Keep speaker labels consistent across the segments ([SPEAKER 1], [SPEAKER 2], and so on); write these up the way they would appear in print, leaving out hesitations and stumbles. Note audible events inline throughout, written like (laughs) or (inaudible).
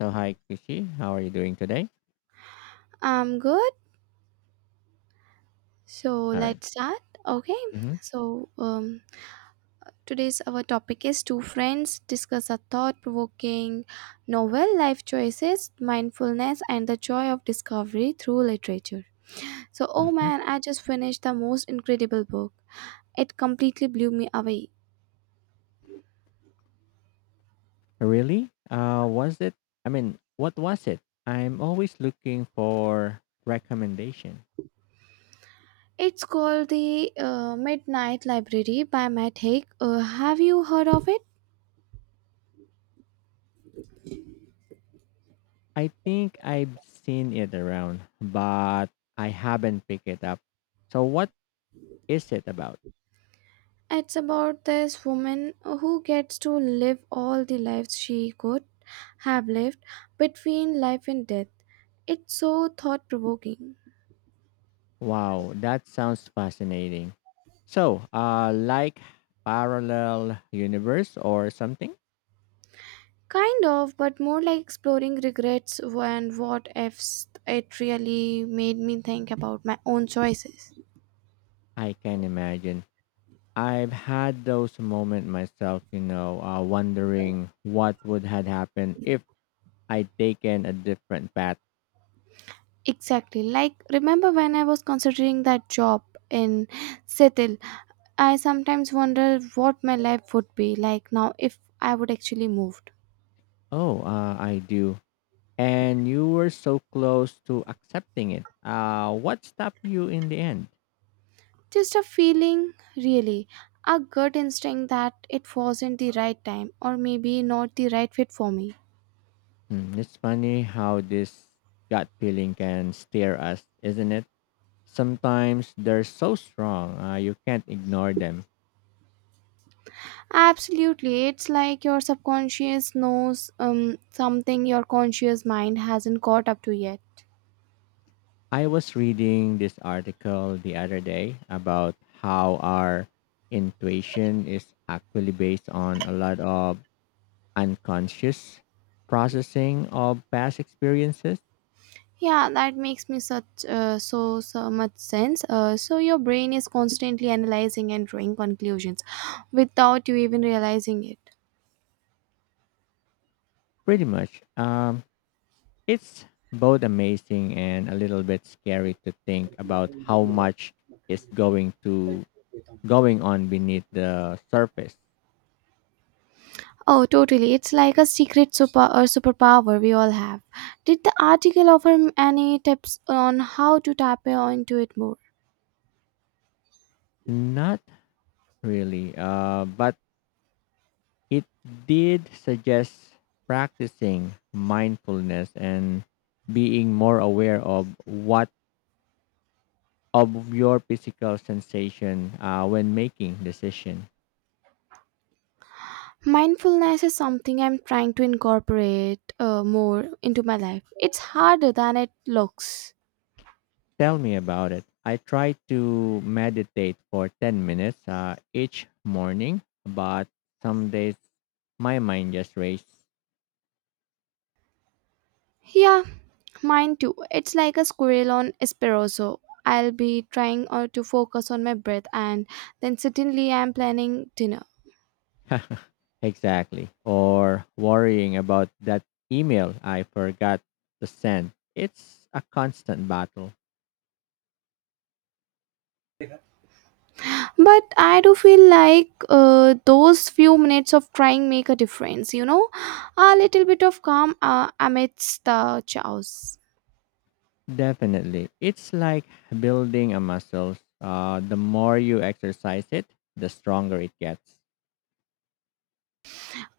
[SPEAKER 1] So hi, Kushi. How are you doing today?
[SPEAKER 2] I'm good. So
[SPEAKER 1] All right.
[SPEAKER 2] let's start. Okay.
[SPEAKER 1] Mm-hmm.
[SPEAKER 2] So um, Today's our topic is two friends discuss a thought-provoking novel, life choices, mindfulness, and the joy of discovery through literature. So oh
[SPEAKER 1] Mm-hmm.
[SPEAKER 2] man, I just finished the most incredible book. It completely blew me away.
[SPEAKER 1] Really? Was it? I mean, what was it? I'm always looking for recommendation.
[SPEAKER 2] It's called the Midnight Library by Matt Haig. Have you heard of it?
[SPEAKER 1] I think I've seen it around, but I haven't picked it up. So what is it about?
[SPEAKER 2] It's about this woman who gets to live all the lives she could have lived between life and death. It's so thought provoking.
[SPEAKER 1] Wow, that sounds fascinating. So, like parallel universe or something?
[SPEAKER 2] Kind of, but more like exploring regrets and what ifs. It really made me think about my own choices.
[SPEAKER 1] I can imagine. I've had those moments myself, wondering what would had happened if I'd taken a different path.
[SPEAKER 2] Exactly. Like, remember when I was considering that job in Seattle? I sometimes wonder what my life would be like now if I would actually move.
[SPEAKER 1] Oh, I do. And you were so close to accepting it. What stopped you in the end?
[SPEAKER 2] Just a feeling, really. A gut instinct that it wasn't the right time or maybe not the right fit for me.
[SPEAKER 1] Hmm, it's funny how this gut feeling can steer us, isn't it? Sometimes they're so strong, you can't ignore them.
[SPEAKER 2] Absolutely. It's like your subconscious knows something your conscious mind hasn't caught up to yet.
[SPEAKER 1] I was reading this article the other day about how our intuition is actually based on a lot of unconscious processing of past experiences.
[SPEAKER 2] Yeah, that makes me such so much sense. So your brain is constantly analyzing and drawing conclusions without you even realizing it.
[SPEAKER 1] Pretty much. It's both amazing and a little bit scary to think about how much is going to going on beneath the surface.
[SPEAKER 2] Oh, totally. It's like a secret super or superpower we all have. Did the article offer any tips on how to tap into it more?
[SPEAKER 1] Not really. But it did suggest practicing mindfulness and being more aware of what of your physical sensation when making decision.
[SPEAKER 2] Mindfulness is something I'm trying to incorporate more into my life. It's harder than it looks.
[SPEAKER 1] Tell me about it. I try to meditate for 10 minutes each morning, but some days my mind just races.
[SPEAKER 2] Yeah, mine too. It's like a squirrel on espresso. I'll be trying to focus on my breath and then suddenly I'm planning dinner.
[SPEAKER 1] (laughs) Exactly. Or worrying about that email I forgot to send. It's a constant battle.
[SPEAKER 2] But I do feel like those few minutes of trying make a difference. A little bit of calm amidst the chaos.
[SPEAKER 1] Definitely. It's like building a muscle. The more you exercise it, the stronger it gets.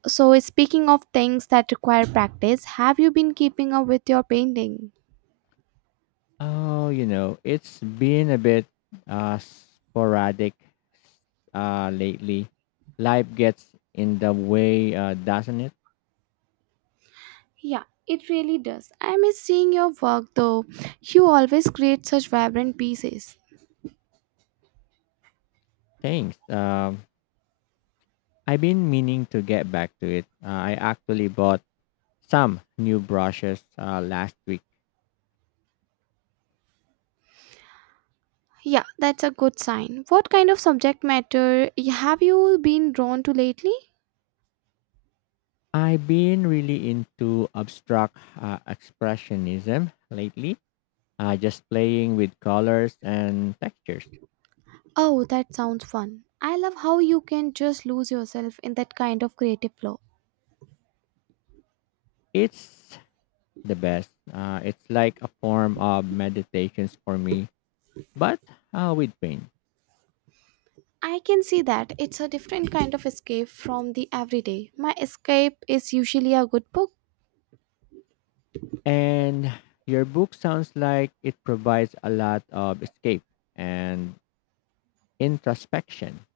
[SPEAKER 2] So speaking of things that require practice, have you been keeping up with your painting?
[SPEAKER 1] Oh, you know, it's been a bit sporadic lately. Life gets in the way, doesn't it?
[SPEAKER 2] Yeah, it really does. I miss seeing your work though. You always create such vibrant pieces.
[SPEAKER 1] Thanks. I've been meaning to get back to it. I actually bought some new brushes last week.
[SPEAKER 2] Yeah, that's a good sign. What kind of subject matter have you been drawn to lately?
[SPEAKER 1] I've been really into abstract expressionism lately, just playing with colors and textures.
[SPEAKER 2] Oh, that sounds fun. I love how you can just lose yourself in that kind of creative flow.
[SPEAKER 1] It's the best. It's like a form of meditations for me, but with paint.
[SPEAKER 2] I can see that. It's a different kind of escape from the everyday. My escape is usually a good book.
[SPEAKER 1] And your book sounds like it provides a lot of escape and introspection.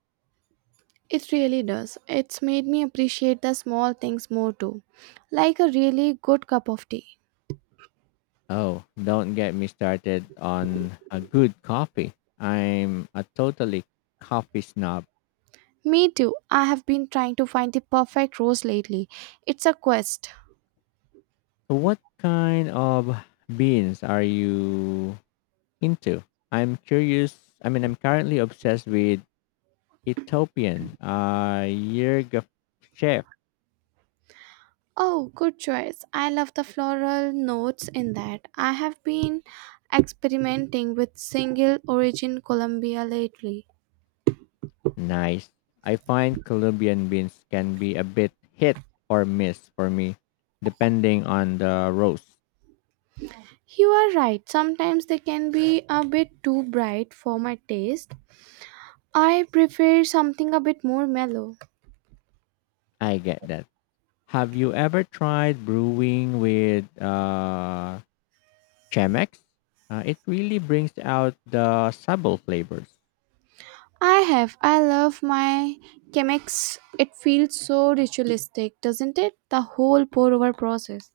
[SPEAKER 2] It really does. It's made me appreciate the small things more too, like a really good cup of tea.
[SPEAKER 1] Oh, don't get me started on a good coffee. I'm a totally coffee snob.
[SPEAKER 2] Me too. I have been trying to find the perfect rose lately. It's a quest.
[SPEAKER 1] So what kind of beans are you into. I'm curious. I mean, I'm currently obsessed with Ethiopian Yerga chef.
[SPEAKER 2] Oh, good choice. I love the floral notes in that. I have been experimenting with single origin Colombia lately.
[SPEAKER 1] Nice. I find Colombian beans can be a bit hit or miss for me, depending on the roast.
[SPEAKER 2] You are right, sometimes they can be a bit too bright for my taste. I prefer something a bit more mellow.
[SPEAKER 1] I get that. Have you ever tried brewing with Chemex? It really brings out the subtle flavors.
[SPEAKER 2] I have. I love my Chemex. It feels so ritualistic, doesn't it? The whole pour over process.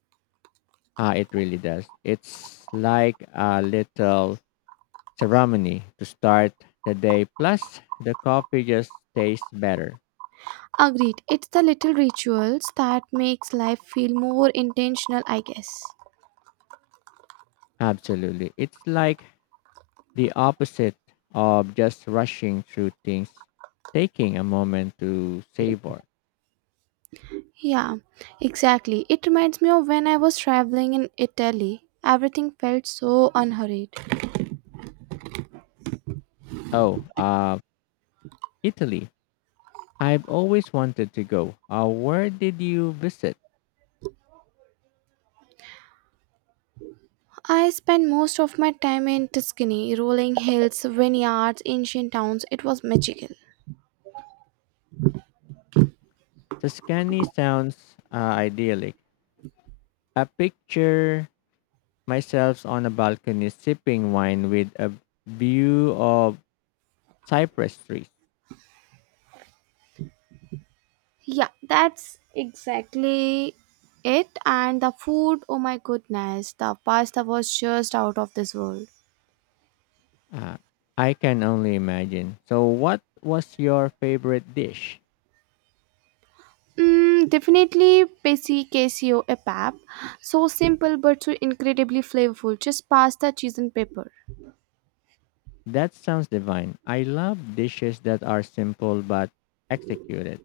[SPEAKER 1] It really does. It's like a little ceremony to start the day. Plus, the coffee just tastes better.
[SPEAKER 2] Agreed. It's the little rituals that makes life feel more intentional, I guess.
[SPEAKER 1] Absolutely. It's like the opposite of just rushing through things, taking a moment to savor.
[SPEAKER 2] Yeah, exactly. It reminds me of when I was traveling in Italy. Everything felt so unhurried.
[SPEAKER 1] Oh, uh, Italy. I've always wanted to go. Where did you visit?
[SPEAKER 2] I spent most of my time in Tuscany, rolling hills, vineyards, ancient towns. It was magical.
[SPEAKER 1] Tuscany sounds idyllic. I picture myself on a balcony sipping wine with a view of cypress trees.
[SPEAKER 2] Yeah, that's exactly it. And the food, oh my goodness, the pasta was just out of this world.
[SPEAKER 1] Uh, I can only imagine. So, what was your favorite dish?
[SPEAKER 2] Mm, definitely pesi queso e pap. So simple but so incredibly flavorful. Just pasta, cheese, and pepper.
[SPEAKER 1] That sounds divine. I love dishes that are simple but executed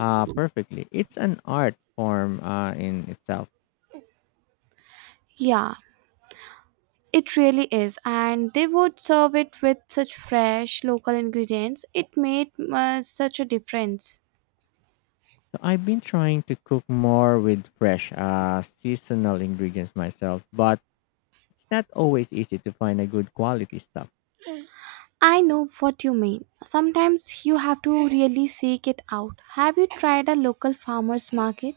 [SPEAKER 1] perfectly. It's an art form in itself.
[SPEAKER 2] Yeah, it really is, and they would serve it with such fresh local ingredients. It made such a difference.
[SPEAKER 1] So, I've been trying to cook more with fresh, seasonal ingredients myself, but it's not always easy to find a good quality stuff.
[SPEAKER 2] I know what you mean. Sometimes you have to really seek it out. Have you tried a local farmers market?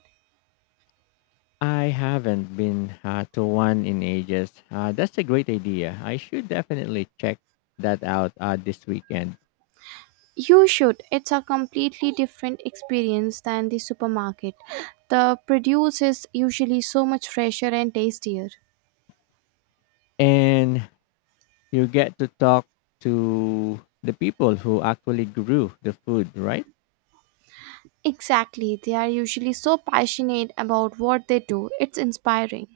[SPEAKER 1] I haven't been to one in ages. That's a great idea. I should definitely check that out this weekend.
[SPEAKER 2] You should. It's a completely different experience than the supermarket. The produce is usually so much fresher and tastier.
[SPEAKER 1] And you get to talk to the people who actually grew the food, right?
[SPEAKER 2] Exactly. They are usually so passionate about what they do. It's inspiring.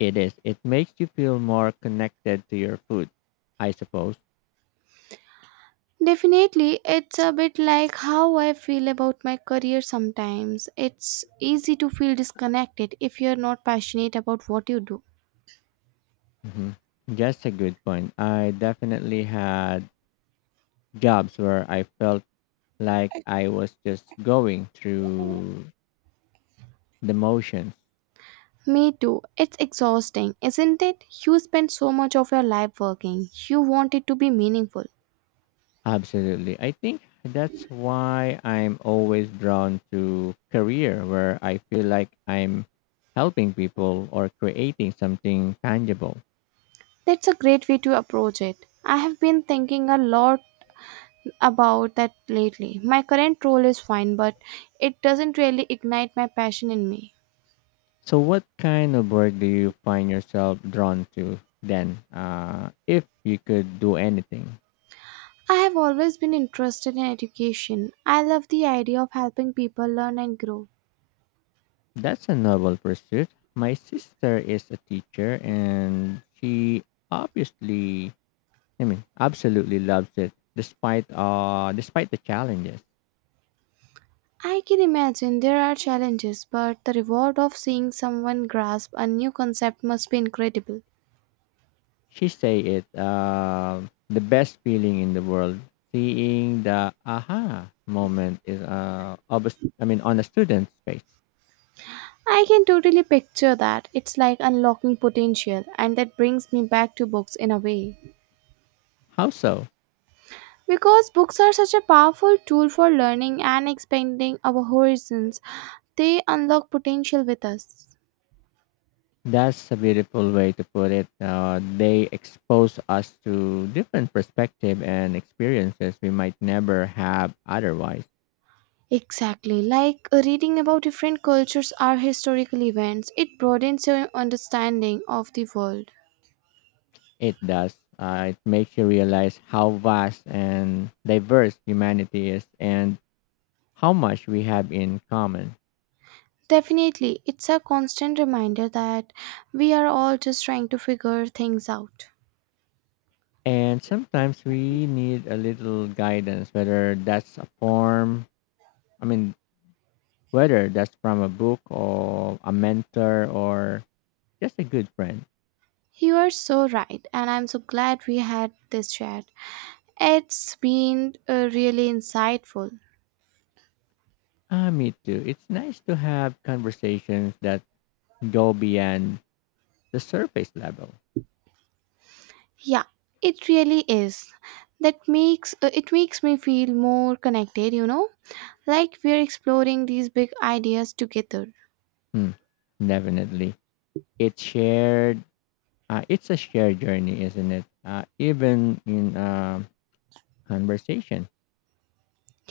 [SPEAKER 1] It is. It makes you feel more connected to your food, I suppose.
[SPEAKER 2] Definitely, it's a bit like how I feel about my career sometimes. It's easy to feel disconnected if you're not passionate about what you do.
[SPEAKER 1] Hmm, just a good point. I definitely had jobs where I felt like I was just going through the motions.
[SPEAKER 2] Me too. It's exhausting, isn't it? You spend so much of your life working. You want it to be meaningful.
[SPEAKER 1] Absolutely. I think that's why I'm always drawn to career where I feel like I'm helping people or creating something tangible.
[SPEAKER 2] That's a great way to approach it. I have been thinking a lot about that lately. My current role is fine, but it doesn't really ignite my passion in me.
[SPEAKER 1] So what kind of work do you find yourself drawn to then? If you could do anything.
[SPEAKER 2] I have always been interested in education. I love the idea of helping people learn and grow.
[SPEAKER 1] That's a noble pursuit. My sister is a teacher and she obviously, I mean, absolutely loves it despite despite the challenges.
[SPEAKER 2] I can imagine there are challenges, but the reward of seeing someone grasp a new concept must be incredible.
[SPEAKER 1] She say it, the best feeling in the world, seeing the aha moment is, of a s I mean, on a student's face.
[SPEAKER 2] I can totally picture that. It's like unlocking potential, and that brings me back to books in a way.
[SPEAKER 1] How so?
[SPEAKER 2] Because books are such a powerful tool for learning and expanding our horizons, they unlock potential with us.
[SPEAKER 1] That's a beautiful way to put it. They expose us to different perspective and experiences we might never have otherwise.
[SPEAKER 2] Exactly. Like reading about different cultures or historical events, it broadens your understanding of the world.
[SPEAKER 1] It does. It makes you realize how vast and diverse humanity is and how much we have in common.
[SPEAKER 2] Definitely, it's a constant reminder that we are all just trying to figure things out.
[SPEAKER 1] And sometimes we need a little guidance, whether that's a form, I mean, whether that's from a book or a mentor or just a good friend.
[SPEAKER 2] You are so right, and I'm so glad we had this chat. It's been really insightful.
[SPEAKER 1] Ah, me too. It's nice to have conversations that go beyond the surface level.
[SPEAKER 2] Yeah, it really is. That makes it makes me feel more connected, you know? Like we're exploring these big ideas together.
[SPEAKER 1] Hmm, definitely. It's shared, it's a shared journey, isn't it? Even in conversation.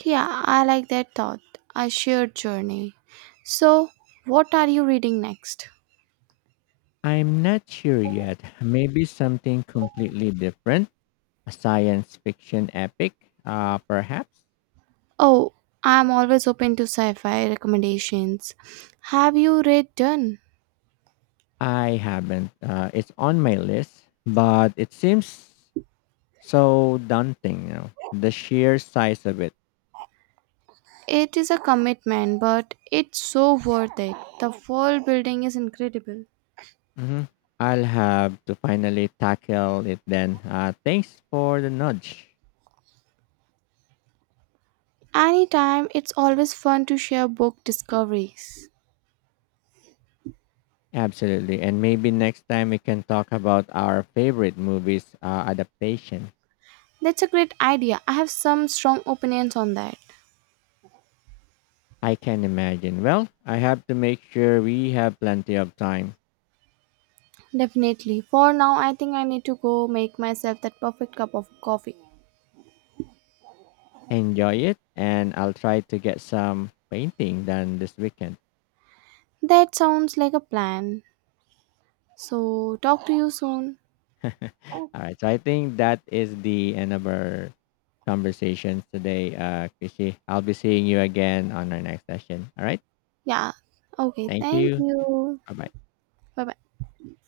[SPEAKER 2] Yeah, I like that thought. A shared journey. So, what are you reading next?
[SPEAKER 1] I'm not sure yet. Maybe something completely different, a science fiction epic, perhaps.
[SPEAKER 2] Oh, I'm always open to sci fi recommendations. Have you read Done?
[SPEAKER 1] I haven't. It's on my list, but it seems so daunting. You know, the sheer size of it.
[SPEAKER 2] It is a commitment, but it's so worth it. The world building is incredible.
[SPEAKER 1] Hmm, I'll have to finally tackle it then. Thanks for the nudge.
[SPEAKER 2] Anytime, it's always fun to share book discoveries.
[SPEAKER 1] Absolutely, and maybe next time we can talk about our favorite movies adaptation.
[SPEAKER 2] That's a great idea. I have some strong opinions on that.
[SPEAKER 1] I can imagine. Well, I have to make sure we have plenty of time.
[SPEAKER 2] Definitely. For now, I think I need to go make myself that perfect cup of coffee.
[SPEAKER 1] Enjoy it and I'll try to get some painting done this weekend.
[SPEAKER 2] That sounds like a plan. So, talk to you soon.
[SPEAKER 1] (laughs) All right. So I think that is the end of our conversations today, Chrissy. I'll be seeing you again on our next session. All right.
[SPEAKER 2] Yeah. Okay.
[SPEAKER 1] Thank
[SPEAKER 2] Thank
[SPEAKER 1] you.
[SPEAKER 2] you.
[SPEAKER 1] Bye bye.
[SPEAKER 2] Bye bye.